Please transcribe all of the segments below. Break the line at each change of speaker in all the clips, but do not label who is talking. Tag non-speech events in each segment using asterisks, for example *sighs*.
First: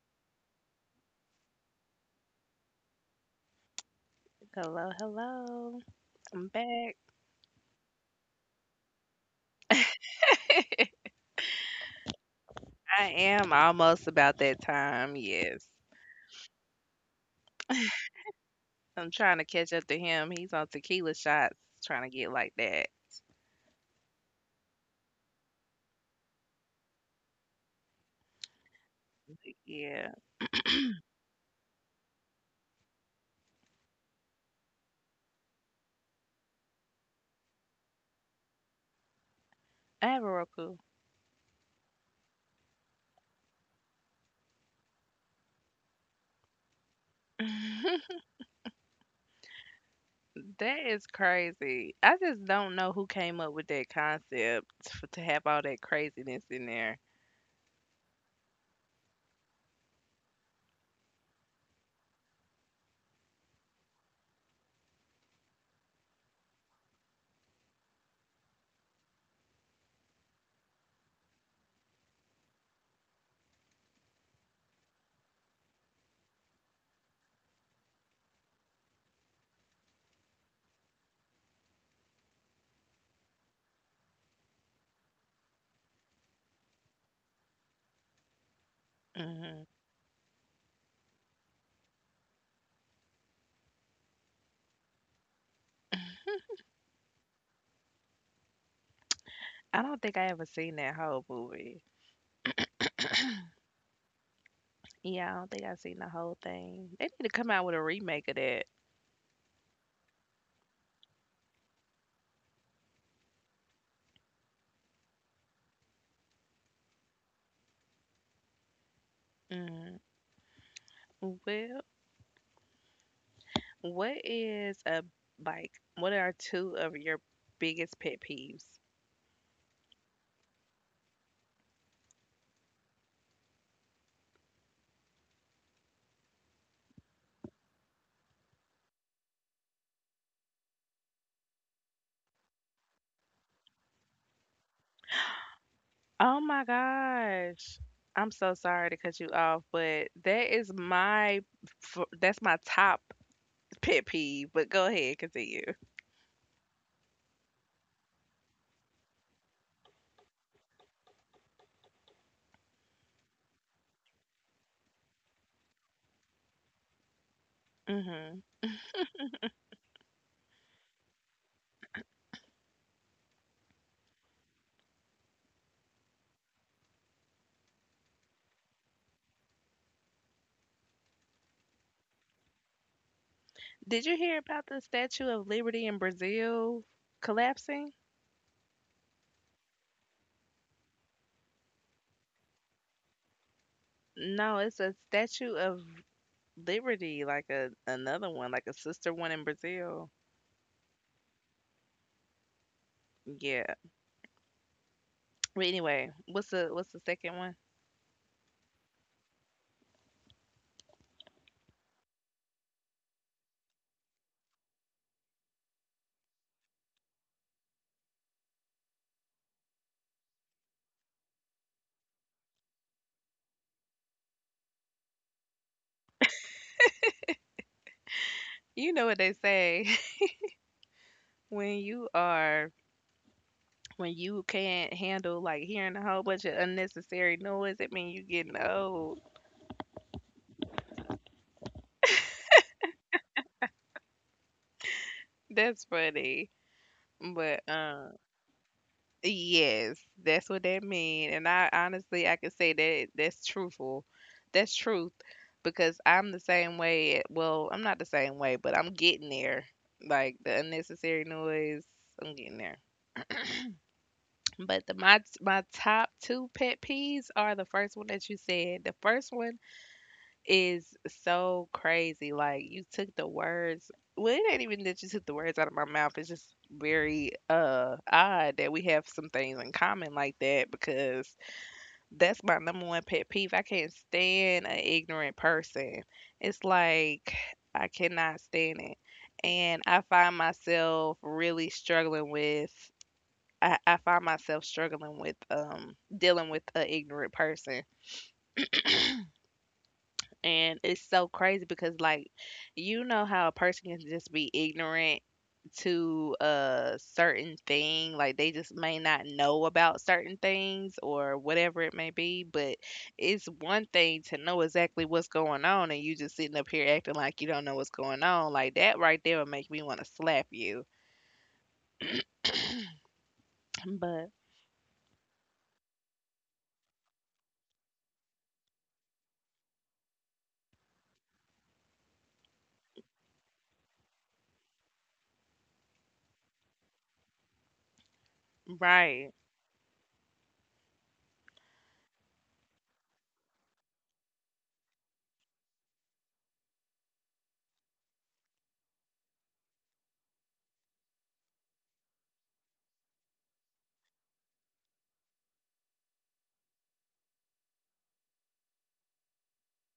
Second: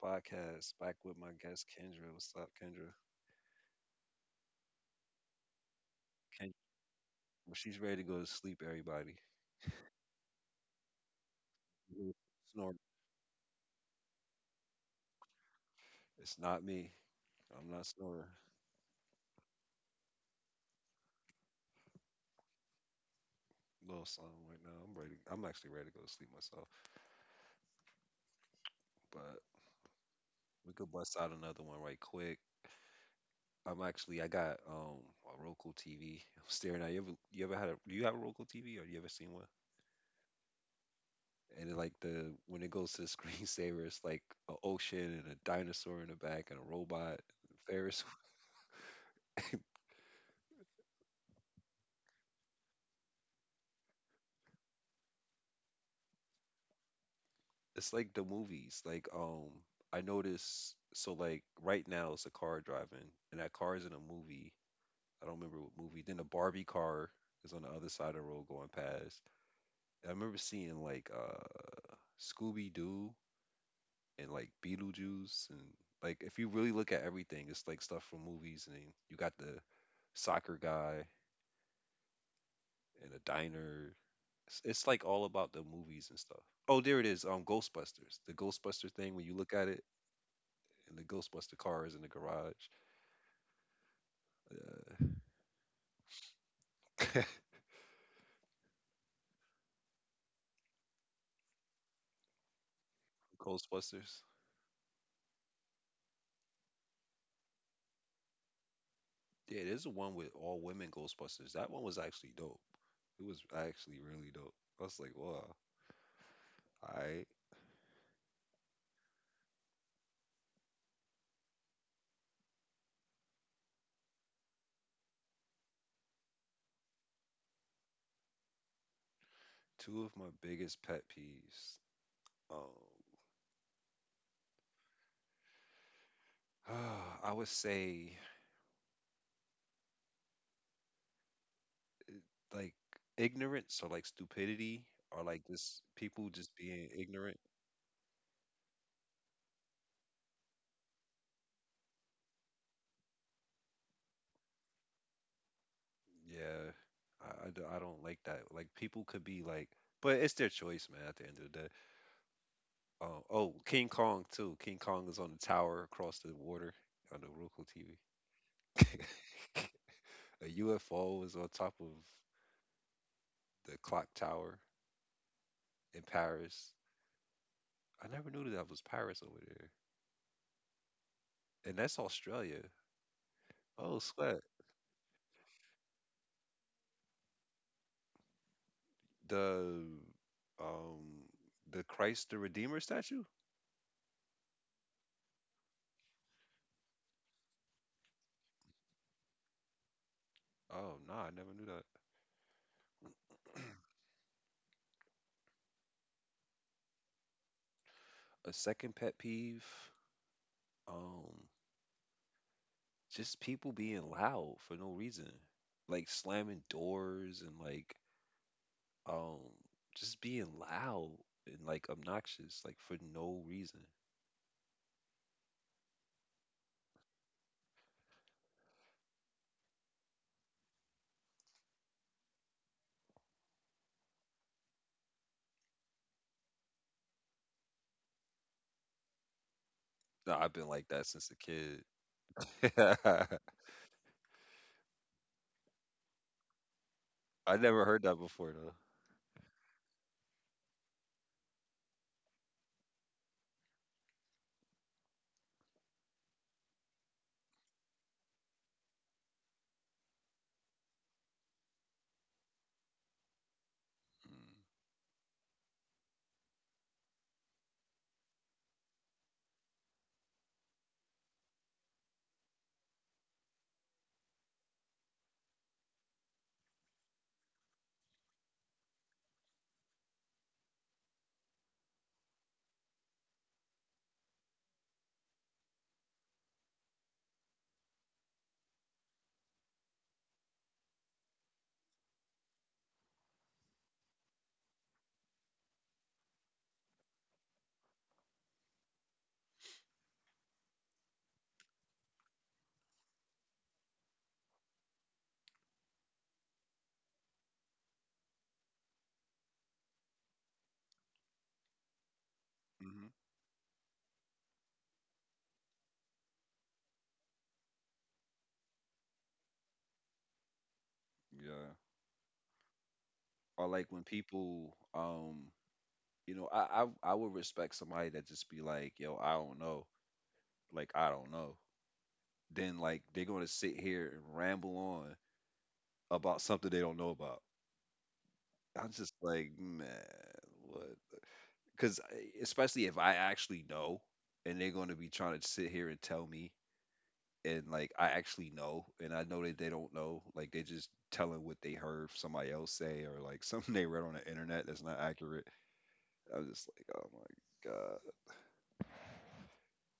podcast back with my guest Kendra. What's up, Kendra?
Hello, hello. I'm
Kendra,
back.
well, she's ready to go to sleep. Everybody, mhm, snoring.
I am almost about that time. Yes.
It's not me. I'm not snoring.
I'm trying to catch up to him. He's on tequila shots, trying to get like that.
Little song right now. I'm ready. I'm actually ready to go to sleep myself. But
Yeah.
we could bust out another one right quick. I'm actually, I got a Roku TV, am *laughs* staring at. You ever? You ever had a? Do you have a Roku TV or you ever seen one?
I have a Roku.
And it, like the when it goes to the *laughs* screensaver, it's like an ocean and a dinosaur in the back and a robot, Ferris,
That is crazy. I just don't know who came up with that concept to have all that craziness in there.
it's like the movies. I notice so like right now it's a car driving, and that car is in a movie. I don't remember what movie. Then the Barbie car is on the other side of the road going past. And I remember seeing Scooby Doo and like Beetlejuice and like if you really look at everything, it's like stuff from movies. And then you got the soccer guy and a diner. It's like all about the movies and stuff. Oh, there it is. Ghostbusters. The Ghostbuster thing. When you look
Hmm.
at it, and the Ghostbuster car is in the garage. Uh,
I don't think I ever seen that whole movie.
*laughs* Ghostbusters.
Yeah, I don't think I've seen the whole thing. They need to come out with a remake of that.
Yeah, there's the one with all women Ghostbusters. That one was actually dope. It was actually really dope. I was like, wow. I
Mm. Well, What is a like? What are two of your biggest pet peeves?
two of my biggest pet peeves. Um, *sighs* I would say like ignorance or like stupidity or like just people
Oh
just
my
being ignorant.
gosh. I'm so sorry to cut you off, but that is that's my top pet peeve. But go ahead, continue.
Yeah, I don't like that. Like people could be like, but it's their choice, man, at the end of the day. Oh, King Kong too. King Kong is on the tower across the water on the local TV.
Hmm.
*laughs* A UFO is on top of the clock tower in Paris. I never knew that that was Paris over there, and that's Australia. Oh,
Did you hear
sweat,
about the Statue of Liberty in Brazil collapsing?
the um the Christ the Redeemer statue.
No, it's a Statue of Liberty, like a another one, like a sister one in Brazil.
Oh no, I never knew that.
Yeah. But anyway, what's the second one?
A second pet peeve, um, just people being loud for no reason, like slamming doors and um just being loud and like obnoxious like for no reason.
You know what they say. When you are when you can't handle, like, hearing a whole bunch of unnecessary noise, it mean you getting old.
No, I've been like that since a kid. *laughs*
That's funny.
I
But,
never heard that before though.
yes, that's what that mean, and I honestly, I can say that that's truthful. That's truth because I'm the same way at well, I'm not the same way, but I'm getting there. Like, the unnecessary noise, I'm getting there. But the my my top 2 pet peeves are the first one that you said. The first one is so crazy. Like you took the words. Well, it ain't even that you took the words out of my mouth. It's just very odd that we have some things in common like that because that's my number one pet peeve. I can't stand an ignorant person. It's like I cannot stand it. And I find myself really struggling with I find myself struggling with dealing with an ignorant person. And it's so crazy because like you know how a person can just be ignorant to a certain thing, like they just may not know about certain things or whatever it may be, but
Mm-hmm.
it's one thing to know exactly what's going on and you just sitting up here acting like you don't know what's going on. Like that right there would make me want to slap you.
Yeah. Or like when
But
people, you know, I would respect somebody that just be like, yo, I don't know, like I don't know. Then like they're gonna sit here and ramble on about something they don't know about. I'm just
right,
like, man, what? Because especially if I actually know, and they're going to be trying to sit here and tell me, and like I actually know, and I know that they don't know, like they just telling what they heard somebody else say or like *laughs* something they read on the internet that's not accurate. I'm just like, oh my god,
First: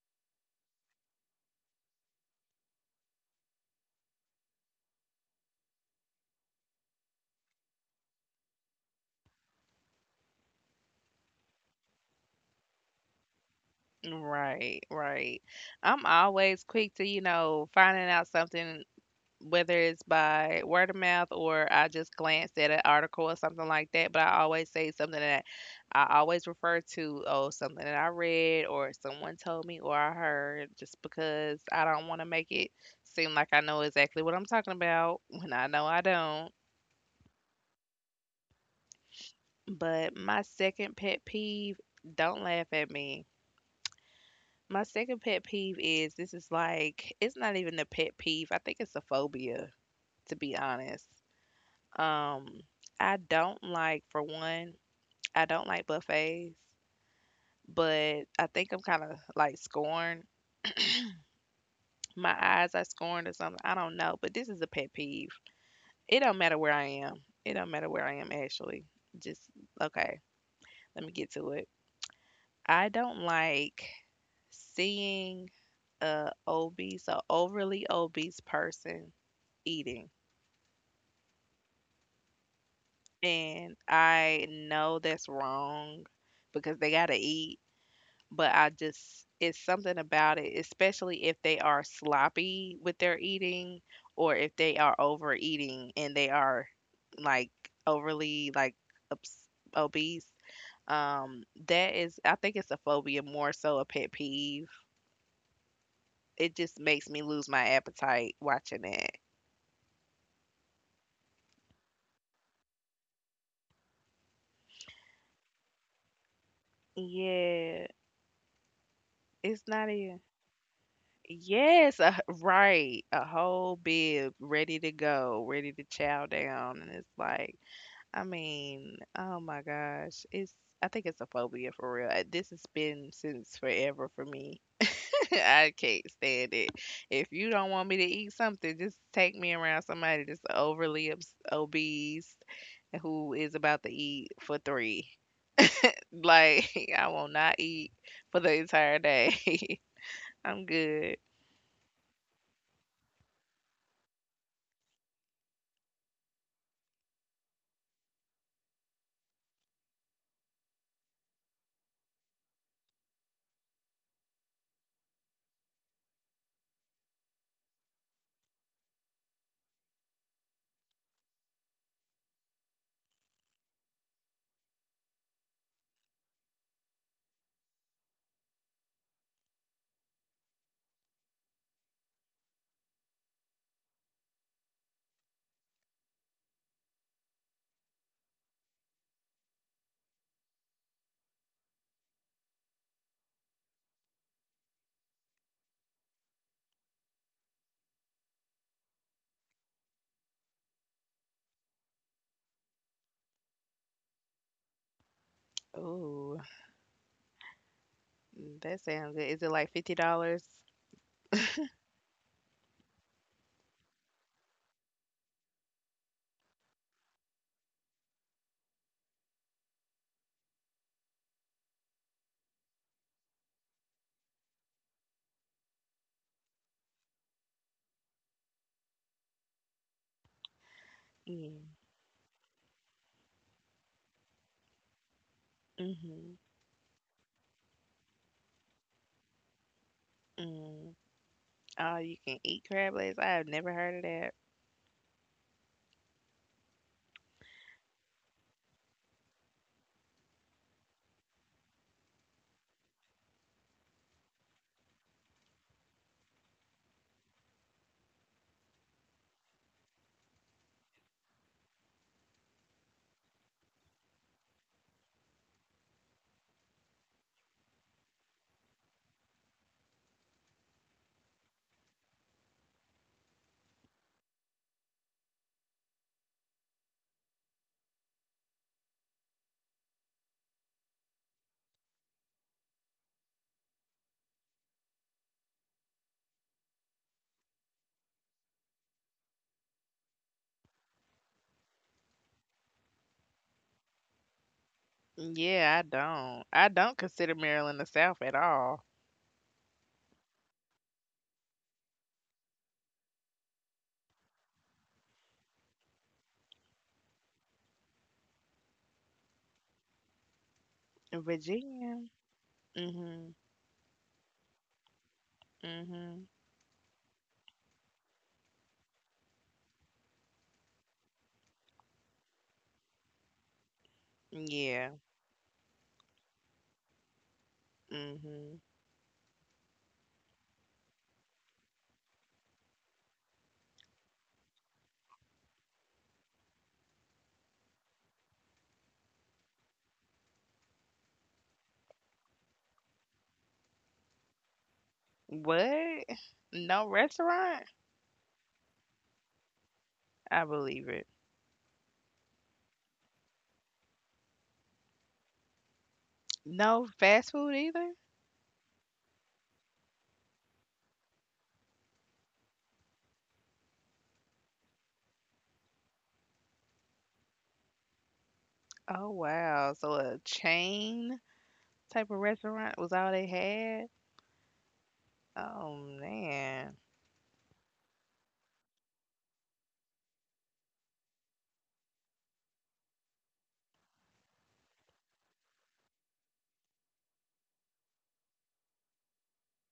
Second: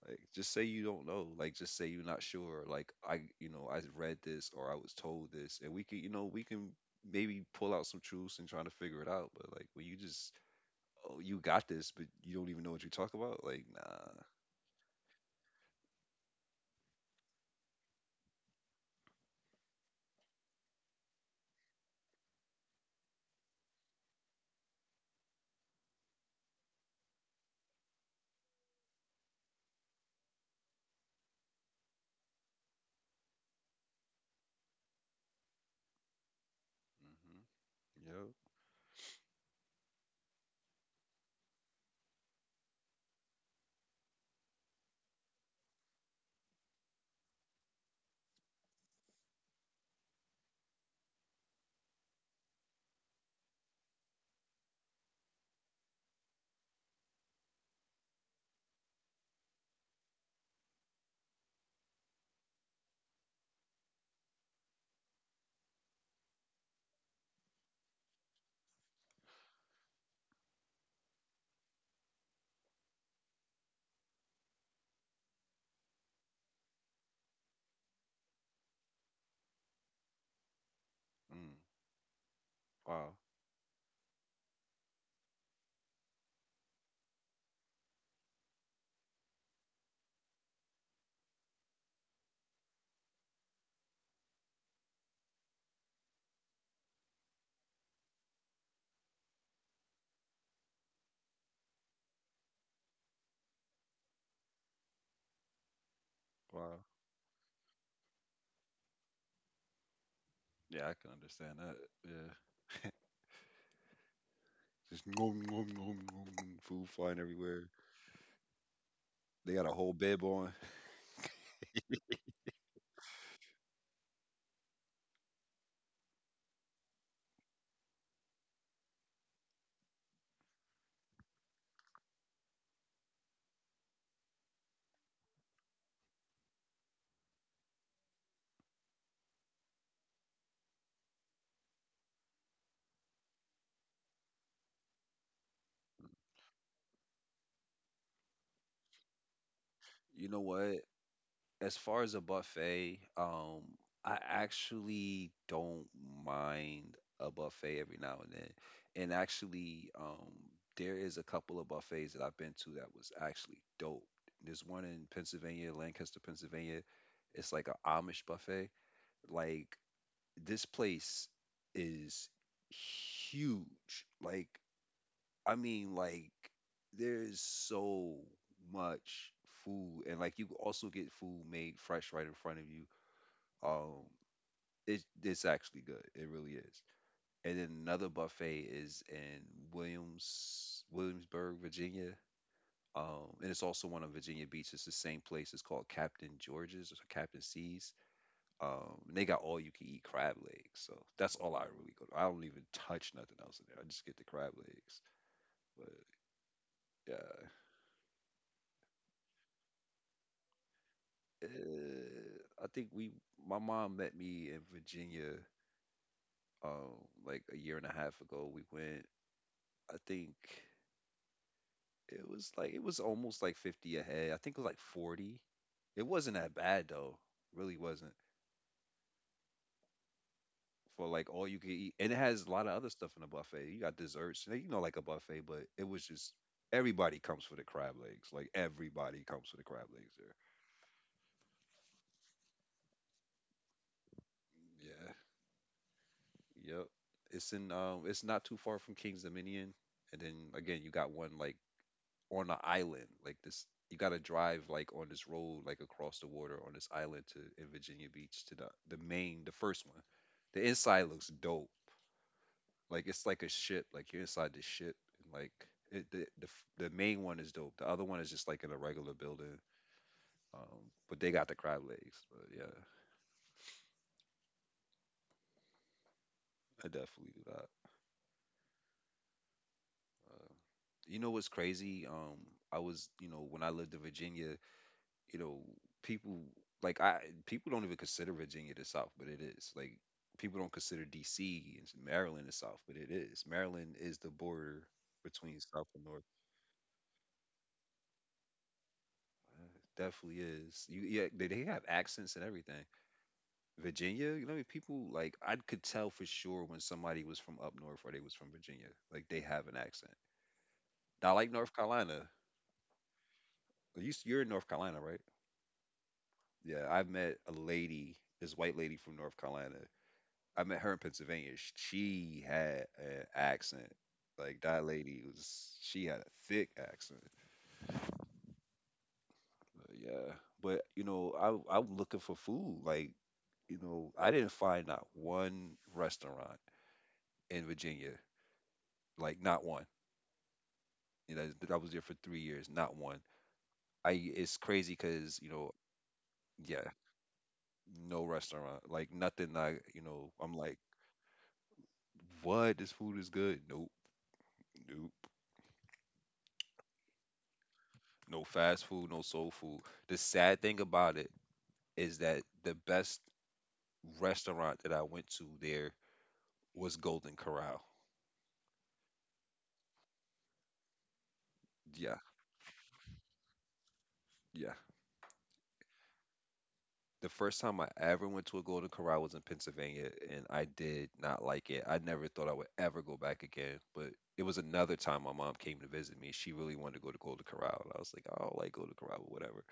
like just say you don't know, like just say you're not sure, like I, you know, I read this or I was told this, and we can, you know, we can maybe pull out some truths and trying to figure it out, but like when you just, oh, you got this, but you don't even know what you talk about, like nah. Mm-hmm.
right. I'm always quick to, you know, finding out something, whether it's by word of mouth or I just glanced at an article or something like that, but I always say something that I always refer to, oh, something that I read or someone told me or I heard, just because I don't want to make it seem like I know exactly what I'm talking about when I know I don't.
Yep.
But my second pet peeve, don't laugh at me. My second pet peeve is it's not even a pet peeve. I think it's a phobia, to be honest. Um, I don't like, for one, I don't like buffets, but I think I'm kind of like scorned. My eyes are scorned or something. I don't know, but this is a pet peeve. It don't matter where I am. It don't matter where I am actually. Just okay. Let me get to it. I don't like seeing a obese or overly obese person eating,
Mm. Wow.
and I know that's wrong because they gotta eat, but I just, it's something about it, especially if they are sloppy with their eating or if they are overeating and they are like overly like obs- obese. Um, that is, I think it's a phobia more so a pet peeve. It
Wow.
just makes me lose my appetite watching it.
Yeah, I can understand that. Yeah. *laughs* Just nom, nom, nom, nom, nom, food flying everywhere.
Yeah,
They
it's
got a
not
whole
even.
bib on.
Yes, *laughs* right. A whole bib ready to go, ready to chow down, and it's like, I mean, oh my gosh, it's I think it's a phobia for real. This has been since forever for me. *laughs* I can't stand it. If you don't want me to eat something, just take me around somebody that's obese who is about to eat for three. Like *laughs* I will not eat for the entire day.
You know
*laughs* I'm
what?
good.
As far as a buffet, I actually don't mind a buffet every now and then. And actually, there is a couple of buffets that I've been to that was actually dope. There's one in Pennsylvania, Lancaster, Pennsylvania. It's like an Amish buffet. Like this place is huge. Like, I mean, like, there's so much food, and like, you can also get food made fresh right in front of you. Um, it's actually good. It really is. And then another buffet is in Williamsburg, Virginia. And it's also one on Virginia Beach. It's the same place. It's called Captain George's or Captain C's. And they got all you can eat crab legs, so that's all I really go to. I don't even touch nothing else in there. I just get the crab legs. But
Oh,
yeah,
that sounds good. Is it like $50?
I think we my mom met me in Virginia, um, like a year and a half ago. We went. I think it was, like it was almost like 50 ahead. I think it was like 40. It wasn't that bad though. Really wasn't. For like all
Yeah.
you can eat, and it has a lot of other stuff in the buffet. You got desserts, you know, like a buffet, but it was just
Mhm.
everybody comes for the crab legs. Like everybody comes for the crab legs
Mm. Oh, you can eat crab legs? I have never heard of that.
there. Yeah, yep. It's in it's not too far from King's Dominion, and then again, you got one like on the island, like this. You gotta drive like on this road, like across the water on this island to in Virginia Beach to the main, the first one. The inside looks dope. Like it's like a ship. Like you're inside the ship, and like it, the f- the main one is dope. The other one is just like in a regular building. But they got the crab legs. But yeah, I definitely do that. Uh, you know what's crazy? I was You know, when I lived in Virginia, you know, people like I people don't even consider Virginia the South, but it is. Like people don't consider D.C. and Maryland the South, but it is. Maryland is the border between
Yeah,
South and North.
I don't consider Maryland the South at all.
Uh, Definitely is. You Yeah, they have accents and everything. Virginia, you know, people like I could tell for sure when somebody was from up north or they was from Virginia. Like they have an accent. Not like North
Virginia.
Carolina.
Mhm.
You're in North Carolina, right?
Mhm.
Yeah, I've met a lady, this white lady from North Carolina. I met her in Pennsylvania. She had an accent. Like that
Yeah.
lady was, she had a thick accent.
Mhm.
But yeah, but you know, I I'm looking for food. Like you know, I didn't find not one restaurant in Virginia. Like not one. You know, that I was there for 3 years, not one. I It's crazy because you know,
What?
yeah,
No restaurant?
no restaurant, like nothing. I, you know,
I
I'm like,
believe it.
what? This food is good. Nope, nope.
No fast food either?
No fast food, no soul food. The sad thing about it is that the best restaurant that I went to there was Golden Corral.
Oh wow. So a chain type
Yeah,
of restaurant was all they had?
yeah.
Oh man.
The first time I ever went to a Golden Corral was in Pennsylvania, and I did not like it. I never thought I would ever go back again. But it was another time my mom came to visit me. She really wanted to go to Golden Corral. And I was like, I don't like Golden Corral, but whatever.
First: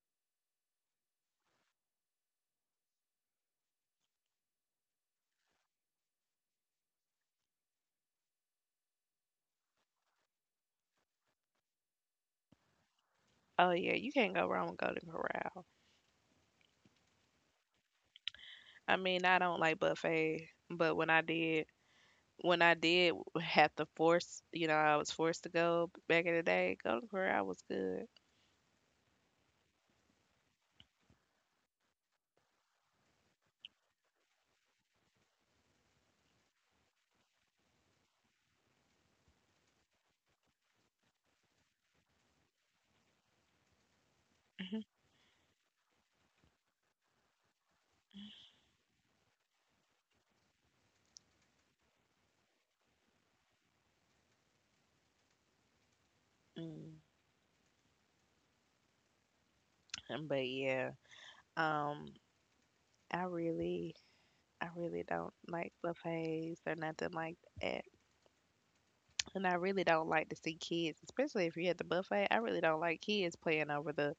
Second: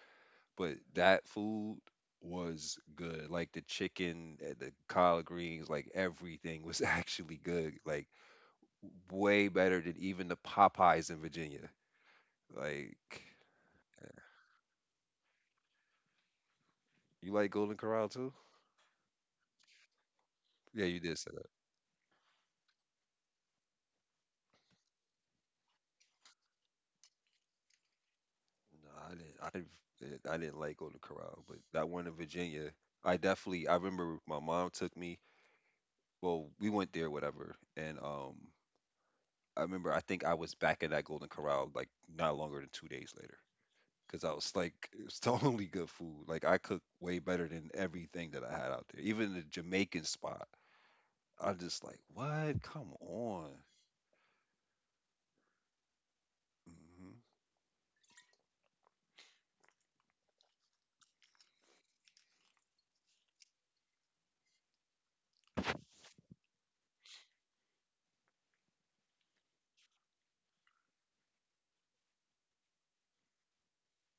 But that food was good. Like the chicken, eh, the collard greens, like everything was *laughs* actually good. Like way better than even the Popeyes in Virginia. Like,
Oh yeah, you can't go wrong with Golden Corral.
you like Golden Corral too?
I mean, I don't like buffet,
Yeah,
but
you did say.
when I did have to force, you know, I was forced to go back in the day, go to where I was good.
No, I didn't. I didn't. I didn't like Golden Corral, but that one in Virginia, I definitely. I remember my mom took me. Well, we went there, whatever, and I remember. I think I was back at that Golden Corral like not longer than 2 days later, because I was
Mhm.
like, *laughs* it's totally good food. Like I cooked way better than everything that I had out there, even the Jamaican spot. I'm just like, what? Come on.
Mm,
Hmm.
but yeah, um, I really, I really don't like buffets or nothing like that, and I really don't like to see kids, especially if you're at the buffet. I really don't like kids playing over the,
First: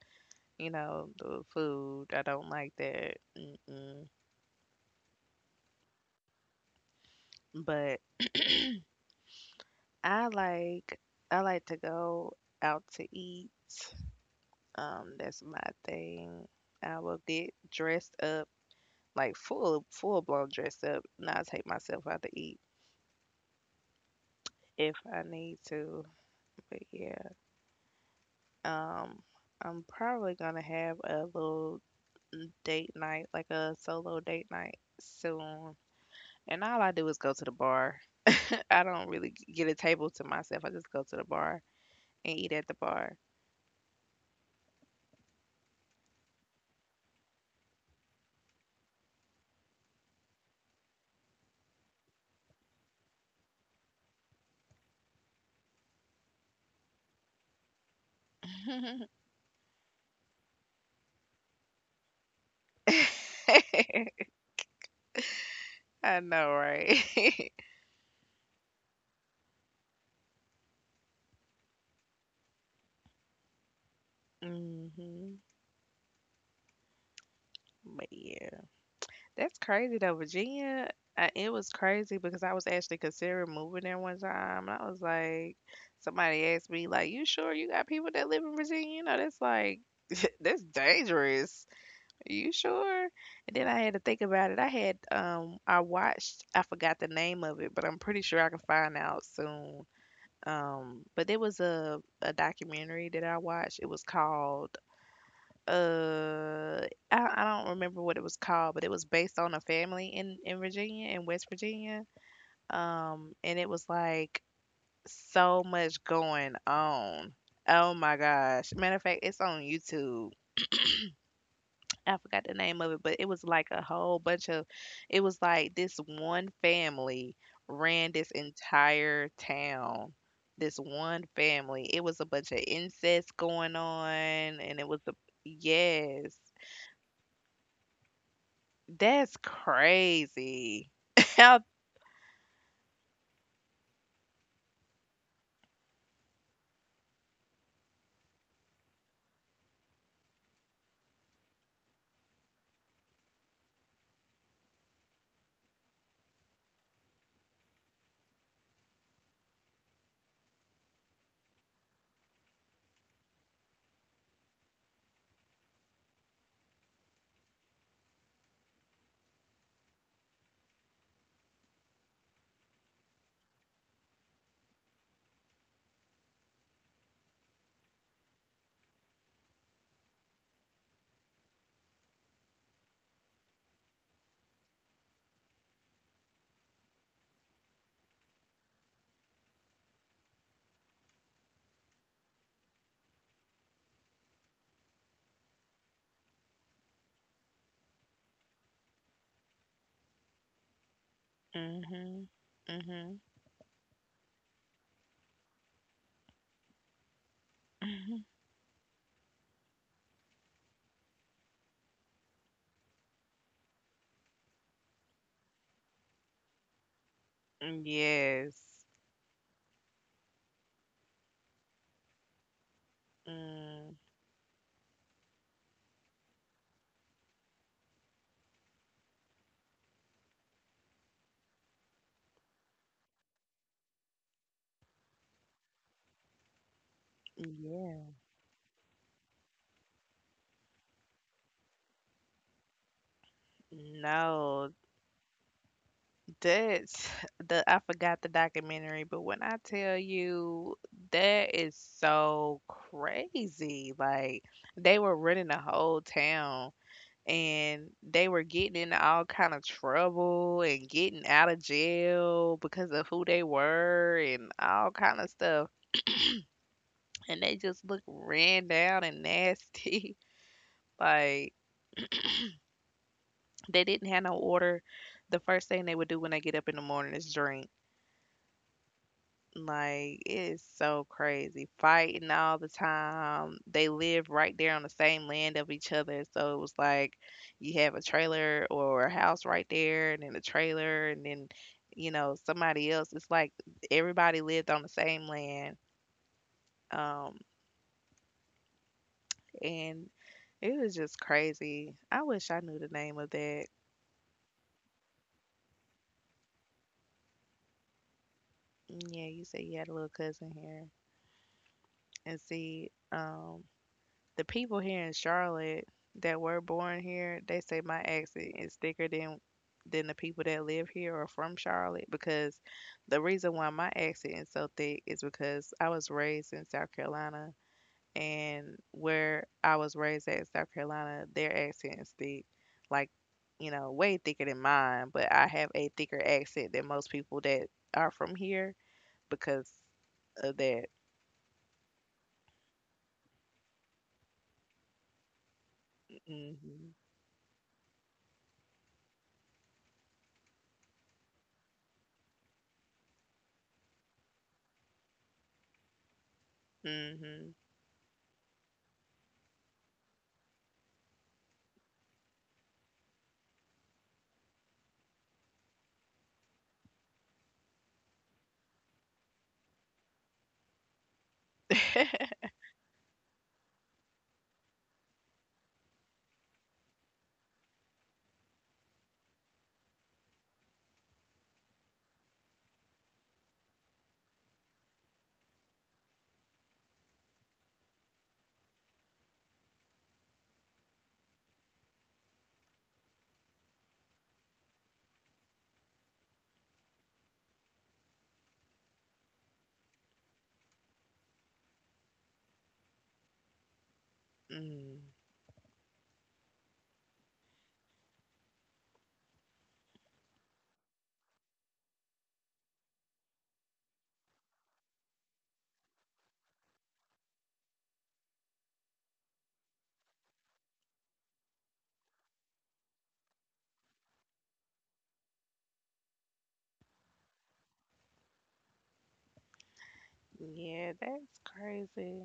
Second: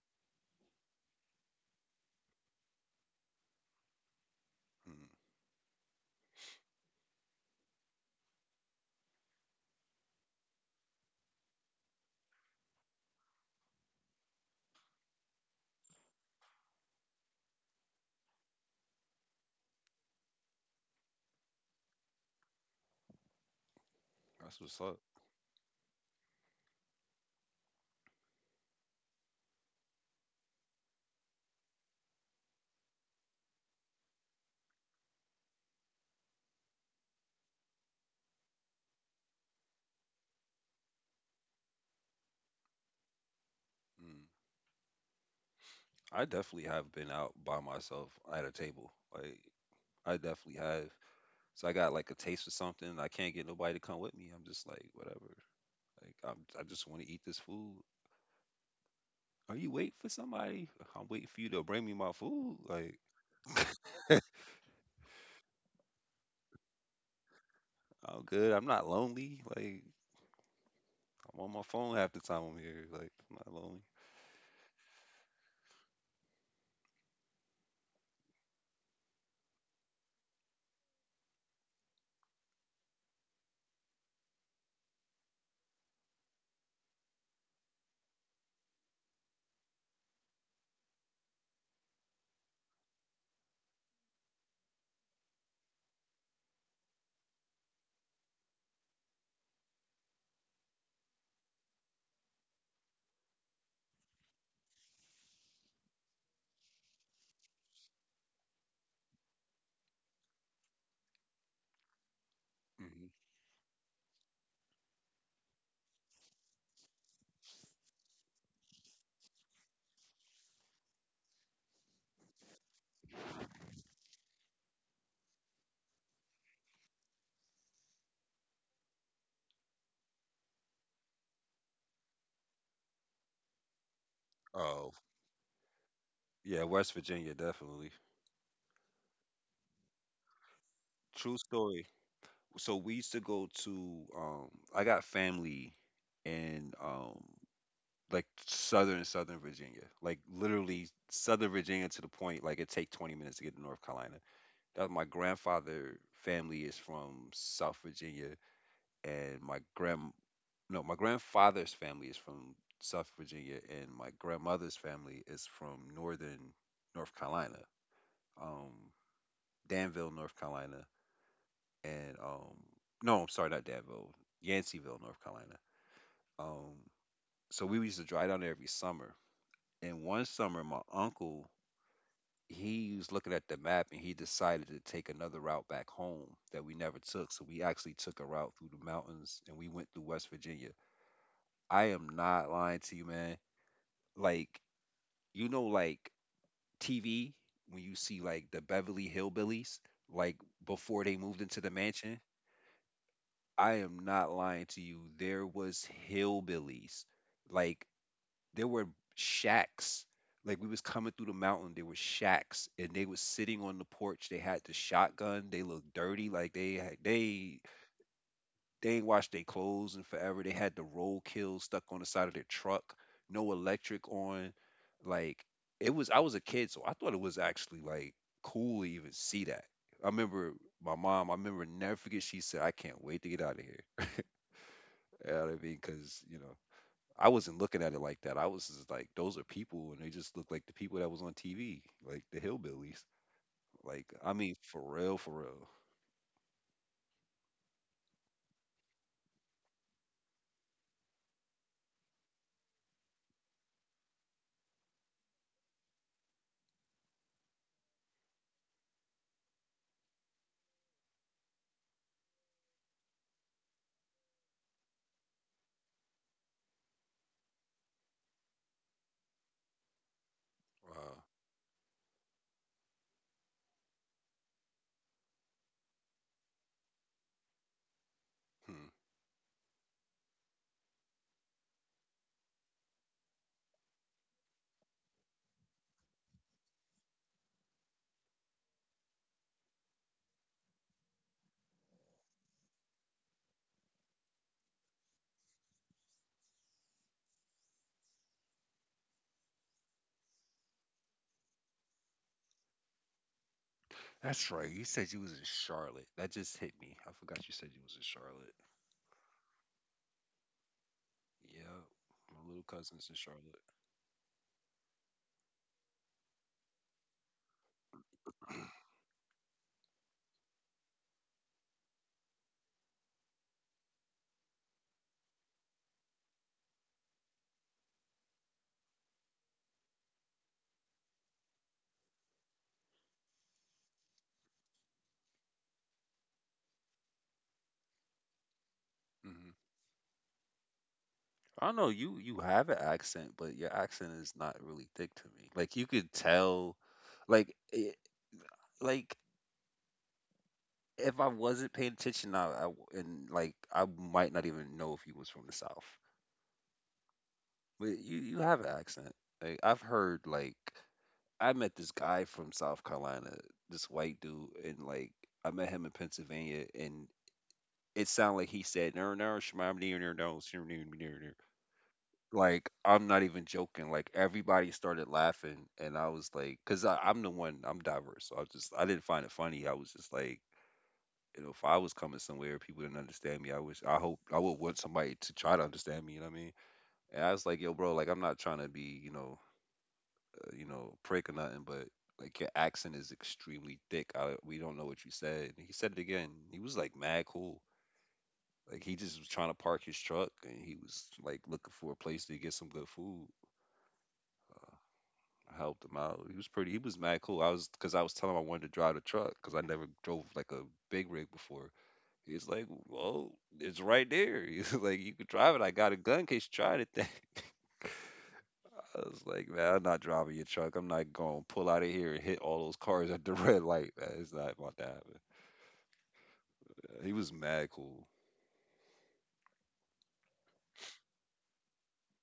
you know, the food. I don't like that. Mm-mm.
Mm.
But I like, I like to go out to eat. That's my thing. I will get dressed up, like full blown dressed up, and I take myself out to eat
That's what's
if
up.
I need to. But yeah, um, I'm probably gonna have a little date night, like a solo date night soon. And all I do is go to the bar. *laughs* I don't really get a table to myself. I just go to the bar and eat at the bar.
Mm. I definitely have been out by myself at a table. Like I definitely have. So I got like a taste for something. I can't get nobody to come with me. I'm just like, whatever. I just want to eat this food.
*laughs*
Are you waiting for somebody? I'm waiting for you to bring me my food. Like *laughs*
I know, right?
I'm good. I'm not lonely. Like I'm on my phone half the time I'm here. Like I'm not lonely.
*laughs* Hmm. But yeah. That's crazy though, Virginia. It was crazy because I was actually considering moving there one time, and I was like, somebody asked me like, "You sure you got people that live in Virginia?" You know, that's like *laughs* that's dangerous. Are you sure? And then I had to think about it. I watched. I forgot the name of it, but I'm pretty sure I can find out soon. But there was a documentary that I watched. It was called uh I don't remember what it was called, but it was based on a family in Virginia, in West Virginia.
Hmm.
And it was like so much going on. Oh my gosh. Matter of fact, it's on YouTube. I forgot the name of it, but it was like a whole bunch of it was like this one family ran this entire town. This one family. It was a bunch of incest going on and it
Oh
was a yes.
yeah, West Virginia definitely.
That's crazy.
True
*laughs* How.
story. So we used to go to. I got family in like southern southern Virginia, like literally southern Virginia to the point like it take 20 minutes to get to North Carolina. That my grandfather family is from South Virginia, and my grand no my grandfather's family is from South Virginia, and my grandmother's family is from northern North Carolina, um Danville, North Carolina, and no I'm sorry, not Danville, Yanceyville, North Carolina. Um, so we used to drive down there every summer. And one summer, my uncle, he was looking at the map and he decided to take another route back home that we never took. So we actually took a route through the mountains and we went through West Virginia. I am not lying to you, man. Like, like TV, when you see like the Beverly Hillbillies, like before they moved into the mansion,
Mhm. Mhm.
I am not lying to you. There was hillbillies. Like
Mhm.
there were shacks. Like we was coming through the mountain, there were shacks, and they was sitting on the porch. They had the shotgun. They looked dirty, like they had, they
Yes.
they ain't washed their clothes in forever. They had the roll kill stuck on the side of their truck. No
Mm,
electric on. Like it was. I was a kid, so I thought it was actually like cool to even see that. I remember my mom. I remember never forget. She said, "I can't wait to get out of here." You know what I mean? Because you know I wasn't looking at it
yeah.
like that. I was just like, those are people, and they just look like the people that was on TV, like the hillbillies. Like, I mean,
No,
for real, for real.
that's *sighs* the I forgot the documentary, but when I tell you that is so crazy. Like they were running the whole town and they were getting into all kind of trouble and getting out of jail because of who they were and all kind of stuff, and they just look ran down and nasty. *laughs*
Uh,
Like they didn't have no order. The first thing they would do when they get up in the morning is drink.
hmm.
Like it is so crazy, fighting all the time. They live right there on the same land of each other, so it was like you have a trailer or a house right there, and then a trailer, and then you know somebody else. It's like everybody lived on the same land, um, and it was just crazy. I wish I knew the name of that.
That's right. You said you was in Charlotte. That just hit me. I forgot you said you was in Charlotte.
Mm, yeah, you said you had a little cousin here.
Yeah,
And
my little
see,
cousin's in Charlotte.
the people here in Charlotte that were born here, they say my accent is thicker than the people that live here or from Charlotte because the reason why my accent is so thick is because I was raised in South Carolina, and where I was raised at in South Carolina, their accent is thick. Like, you know, way thicker than mine, but I have a thicker accent than most people that are from here
Hmm.
because of that.
I don't know. You have an accent, but your accent is not really thick to me. Like you could tell,
Mhm.
like it, like if I wasn't paying attention, and like I might not even know if you was from the South.
Mhm.
But you have an accent. Like I've heard like I met this guy from South Carolina, this white dude, and like I met him in Pennsylvania, and it sounded like he said no no shmam, near, near, no, shmam, near, near, near."
*laughs*
Like I'm not even joking. Like everybody started laughing, and I was like, because I'm the one, I'm diverse, so I just I didn't find it funny. I was just like. You know, if I was coming somewhere, people didn't understand me. I wish, I hope, I would want somebody to try to understand me. You know what I mean? And I was like, yo, bro, like I'm not trying to be, you know, prick or nothing, but like your accent is extremely thick. I, we don't know what you said. And he said it again. He was like mad cool. Like he just was trying to park his truck and he was like looking for a place to get some good food.
Mm.
I helped him out. He was pretty. He was mad cool. I was because I was telling him I wanted to drive the truck because I never drove like a big rig before. He's like, well, it's right there. *laughs* He's like, you could drive it. I got a gun in case you tried it. *laughs* I was like, man, I'm not driving your truck. I'm not going to pull out of here and hit all those cars at the *laughs* red light. Man, it's not about to happen. He was mad cool.
Yeah, that's crazy.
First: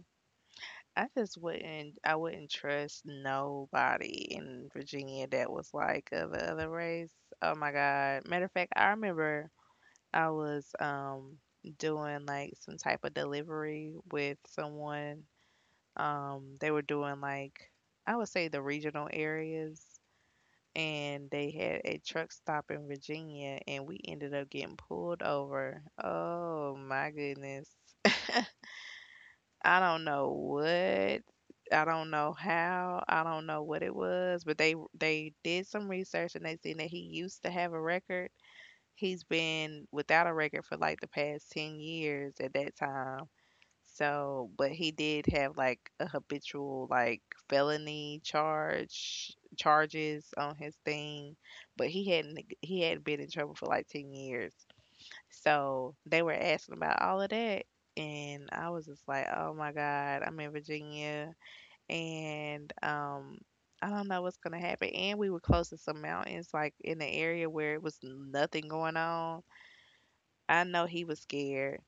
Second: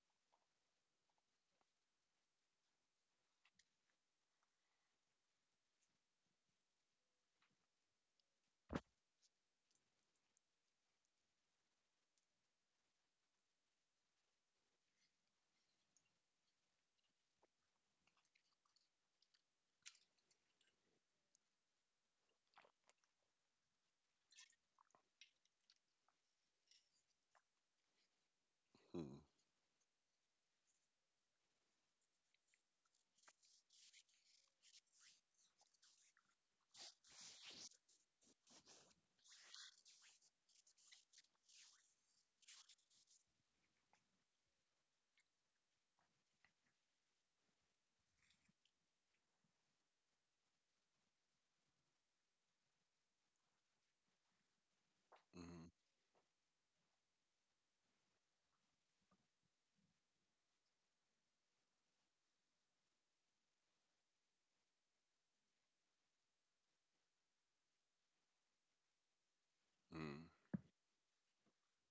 I wouldn't trust nobody in Virginia that was like of a other race. Oh my God. Matter of fact, I remember I was doing like some type of delivery with someone. They were doing like, I would say, the regional areas, and they had a truck stop in Virginia and we ended up getting pulled over. Oh my goodness. *laughs*
Mm,
I don't know what, I don't know how, I don't know what it was, but they did some research and they seen that he used to have a record. He's been without a record for like the past 10 years at that time. So, but he did have like a habitual like felony charge charges on his thing, but he hadn't been in trouble for like 10 years.
mm,
So, they were asking about all of that and I was just like, "Oh my God, I'm in Virginia and I don't know what's gonna happen." And we were close to some mountains, like in the area where it was nothing going on.
mm.
I know he was scared.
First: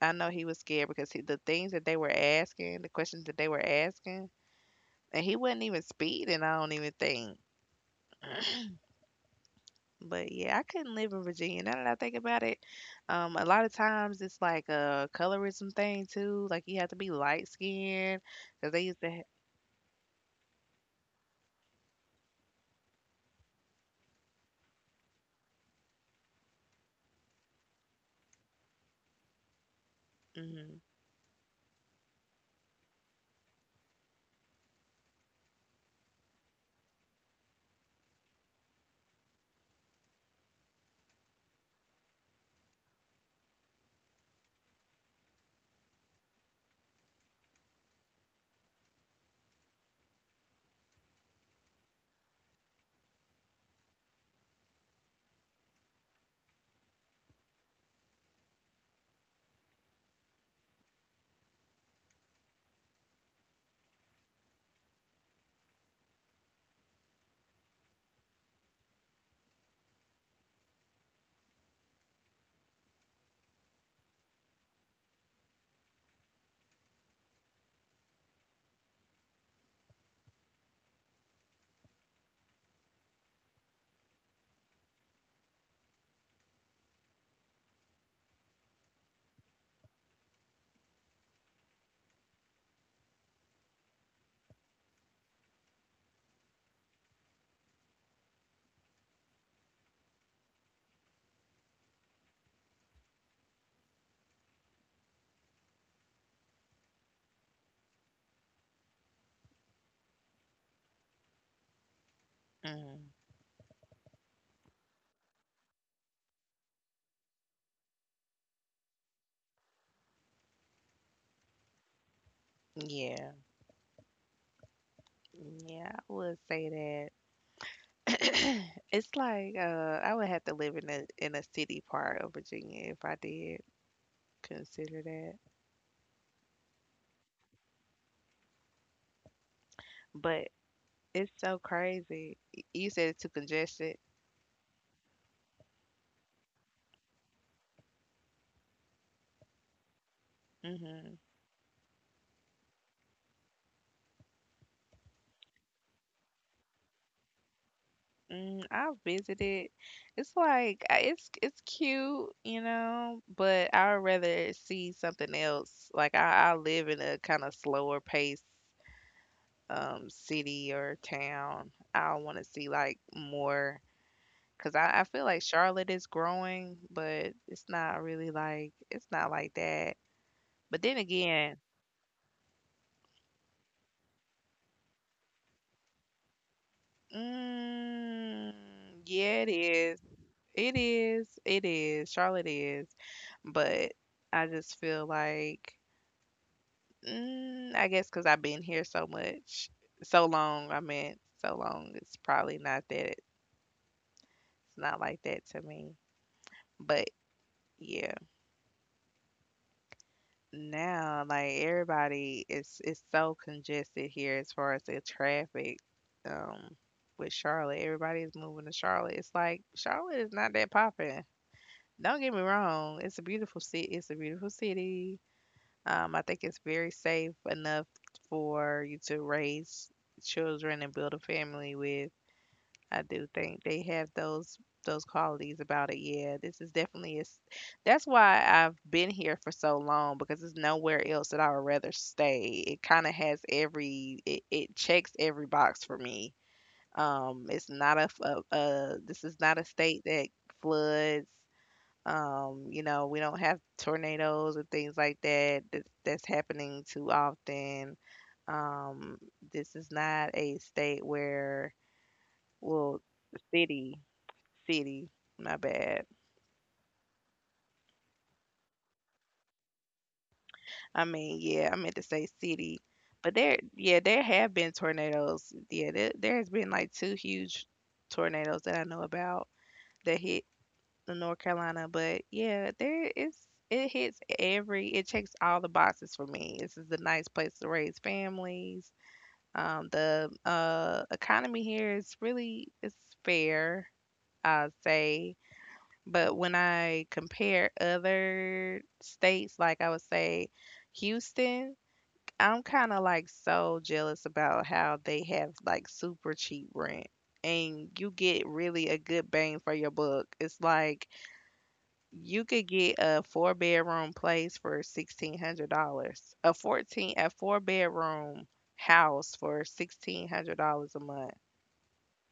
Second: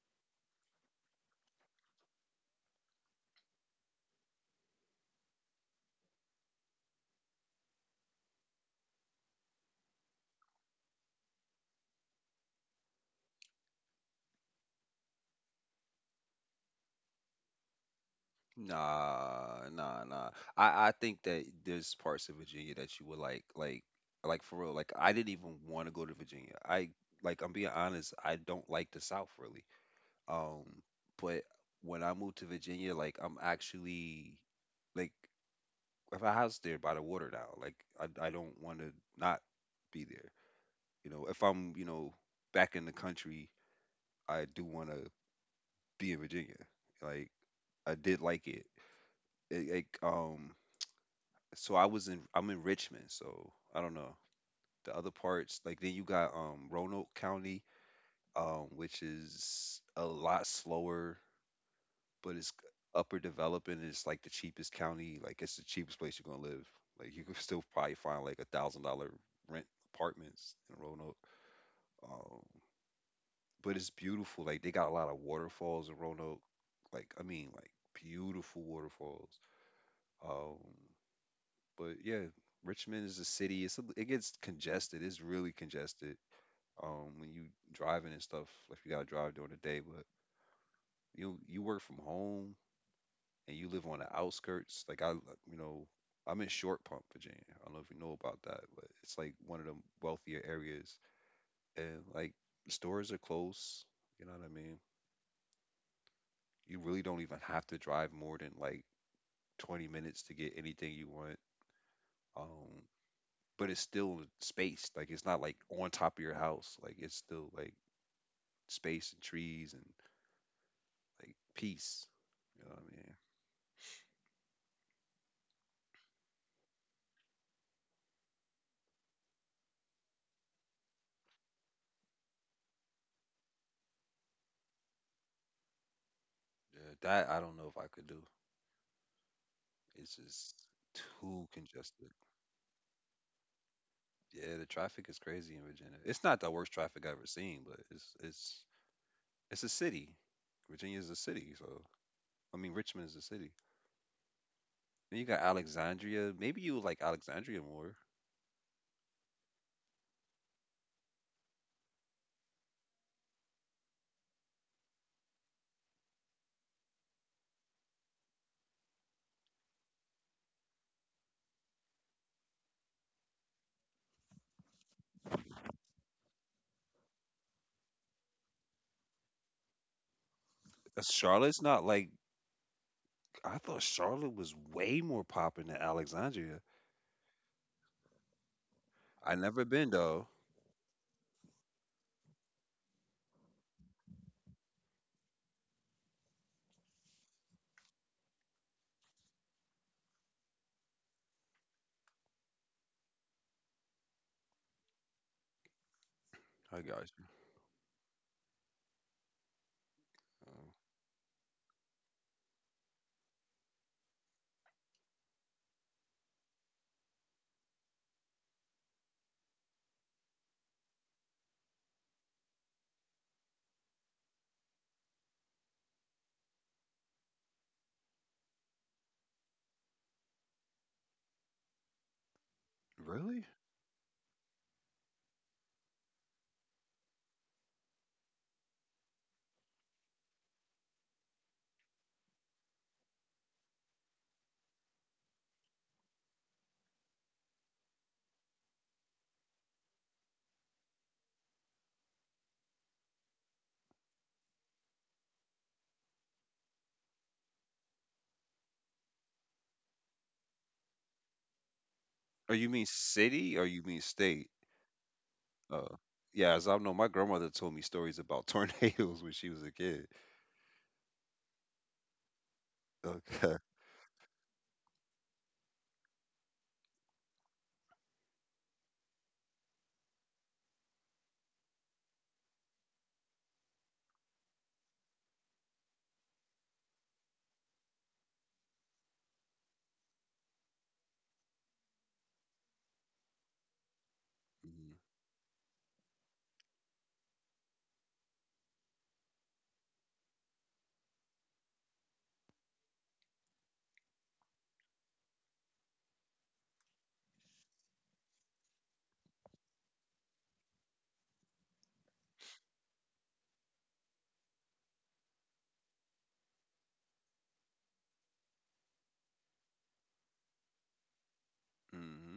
I know he was scared because the things that they were asking, the questions that they were asking, and he wasn't even speeding, I don't even think. But yeah, I couldn't live in Virginia. Now that I think about it, a lot of times it's like a colorism thing too. Like you have to be light skinned because they used to.
Nah, nah, nah. I think that there's parts of Virginia that you would like for real. Like, I didn't even want to go to Virginia. I, like, I'm being honest, I don't like the South really. Um,
Mm
but when I moved to Virginia, like, I'm actually, like, if I house there by the water now. Like I don't want to not be there. You know, if I'm you know back in the country, I do want to be in Virginia. Like I did like it. It- Like um, so I was in I'm in Richmond, so I don't know the other parts. Like then you got Roanoke County, which is a lot slower. But it's upper developing. It's like the cheapest county. Like it's the cheapest place you're gonna live. Like you can *laughs* still probably find like a $1000 rent apartments in Roanoke. Um, but it's beautiful. Like they got a lot of waterfalls in Roanoke. Like I mean, like beautiful waterfalls. Um, but yeah, Richmond is a city. It's a, it gets congested. It's really congested. When you driving and stuff, like you gotta drive during the day, but you work from home. And you live on the outskirts, like I, you know, I'm in Short Pump, Virginia. I don't know if you know about that, but it's like one of the wealthier areas, and like stores are close. You know what I mean? You really don't even have to drive more than like 20 minutes to get anything you want. Um,
mm
but it's still spaced. Like it's not like on top of your house. Like it's still like space and trees and like peace. You know what I mean?
Yeah, yeah, I would say that. *coughs* *clears throat* It's like I would have to live in a city part of Virginia if I did consider that.
Yeah, that I don't know if I could do. It's
But
just
It's
too
so
congested.
crazy. You said it's too congested.
Yeah, the traffic is crazy in Virginia. It's not the worst traffic I've ever seen, but it's it's a city. Virginia is a
Hmm.
city, so I mean Richmond is a city. Then you got Alexandria. Maybe you like Alexandria more.
Mm, I've visited. It's like it's cute, you know, but I'd rather see something else. Like I live in a kind of slower pace city or town. I want to see like more because I feel like Charlotte is growing, but it's not really like it's not like that. But then again,
Charlotte's not like I thought Charlotte was way more popping than Alexandria.
mm,
I
yeah, it
never been
is.
though.
It is. It is. Charlotte is. But I just feel like, mm, I guess because I've been here so so long, I meant so long, it's probably not that, it's not like that to me.
I
But
got you.
yeah,
Oh,
now, like everybody, is it's so congested here as far as the traffic. Um, with Charlotte, everybody is moving to Charlotte. It's like Charlotte is not that popping. Don't get me wrong, it's a beautiful city. It's a beautiful city. I think it's very safe enough for you to raise children and build a family with. I do
really?
think they have those qualities about it. Yeah, this is definitely is that's why I've been here for so long, because there's nowhere else that I would rather stay. It kind of has every it, it checks every box for me. It's not a, f- a this is not a state that floods. You know, we don't have tornadoes and things like that that that's happening too often. Um, this is not a state
Or you mean
well,
city or you
city,
mean state?
city, my
Uh,
bad.
yeah, as I know, my grandmother told me stories about *laughs* tornadoes when she was a kid.
I mean, yeah, I meant to say city, but
Okay.
yeah, there have been tornadoes. Yeah, there has been like two huge tornadoes that I know about that hit in North Carolina. But yeah, there is it hits every it checks all the boxes for me. This is a nice place to raise families. The economy here is really it's fair, I'd
Mm-hmm.
say. But when I compare other states, like I would say Houston, I'm kind of like so jealous about how they have like super cheap rent and you get really a good bang for your buck. It's like you could get a four-bedroom place for $1,600. A four bedroom house for $1,600 a month.
Mm-hmm.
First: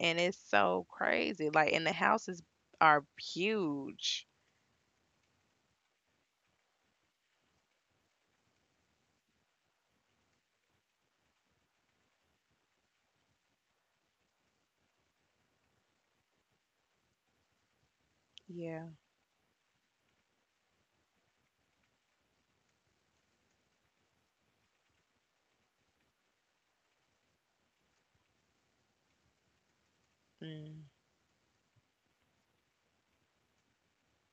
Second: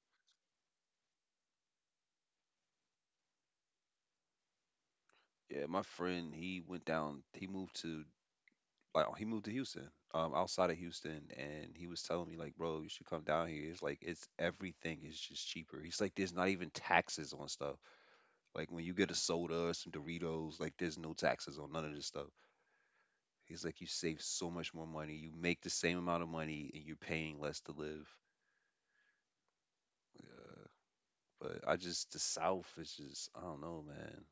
And it's so crazy. Like and the houses are huge.
Yeah, my friend, he went down. He moved to like he moved to Houston, outside of Houston, and he was telling me like, bro, you should come down here. It's like it's everything is just cheaper. He's like, there's not even taxes on stuff. Like
Yeah.
when you get a soda or some Doritos, like there's no taxes on none of this stuff. He's like, you save so much more money. You make the same amount of money, and you're paying less to live. Yeah,
Mm,
but I just the South is just I don't know, man.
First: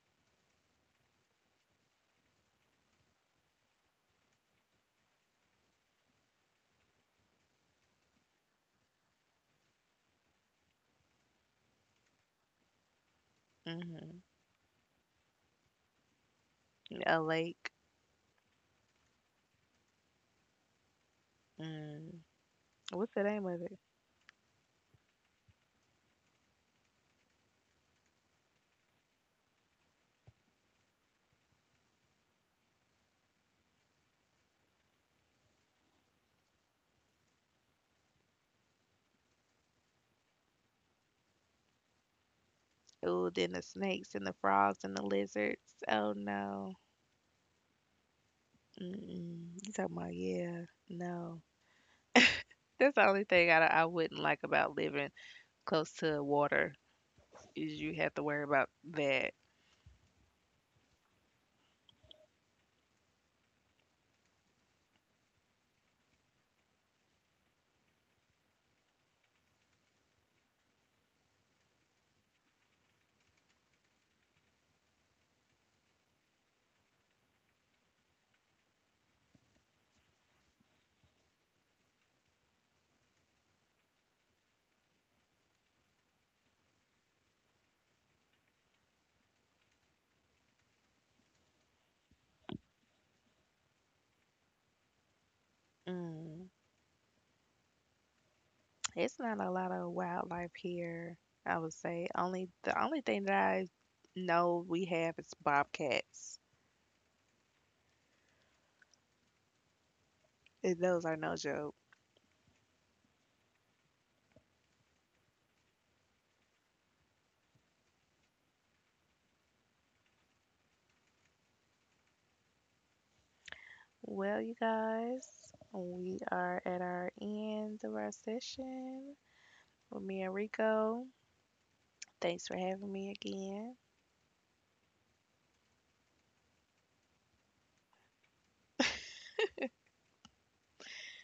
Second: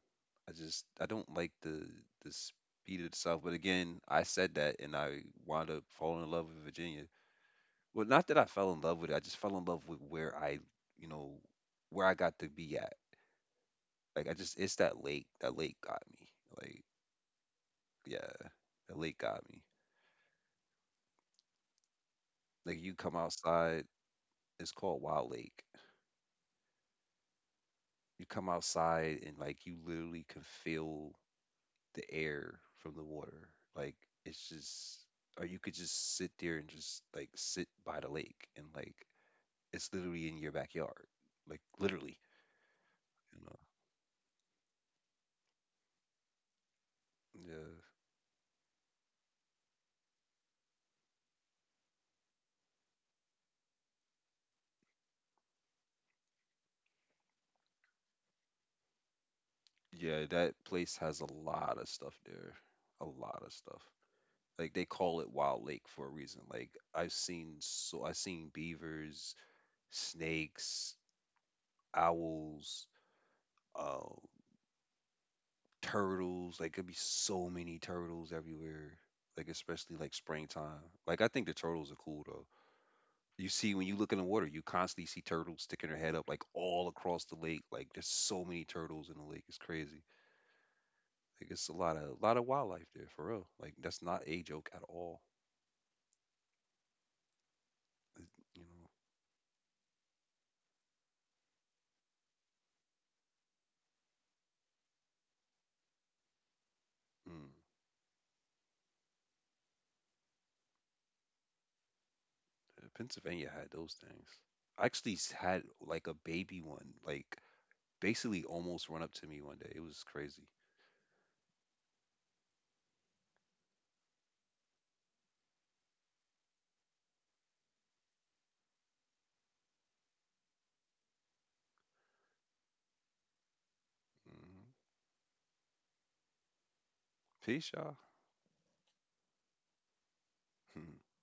I don't like the speed itself. But again, I said that and I wound up falling in love with Virginia. Well, not that I fell in love with it. I just fell in love with where I, you know, where I got to be at.
mhm.
Like I just it's that lake. That lake got me. Like
A lake.
yeah, that lake got me.
Mm.
Like you
What's
come
the name of it?
outside, it's called Wild Lake. You come outside and like you literally can feel the air from the water. Like it's just or you could just sit there and just like sit by the lake and like it's literally in your backyard. Like literally,
Oh,
you
then
know.
the snakes and the frogs and the lizards. Oh no.
Yeah.
Mm-mm. You talking about, yeah? No. That's the only thing I wouldn't like about living close to water is you have to worry about that.
Yeah, that place has a lot of stuff there. A lot of stuff. Like they call it Wild Lake for a reason. Like I've seen beavers, snakes, owls, um turtles. Like, it'd be so many turtles everywhere. Like, especially like springtime. Like, I think the turtles are cool though. You see, when you look in the water, you constantly see turtles sticking their head up like all across the lake. Like, there's so many turtles in the lake. It's crazy. Like, it's a lot of wildlife there for real. Like, that's not a joke at all.
Mm.
It- you
It's not a lot of wildlife here, I would say. Only the only thing that I know we have is bobcats.
know, mm.
And those are no joke.
Pennsylvania had those things. I actually s- had like a baby one, like basically almost run up to me one day. It was crazy.
Well, you guys, we are at our end of our session with me and Rico. Thanks for having me again.
Hmm. Peace, y'all. *laughs*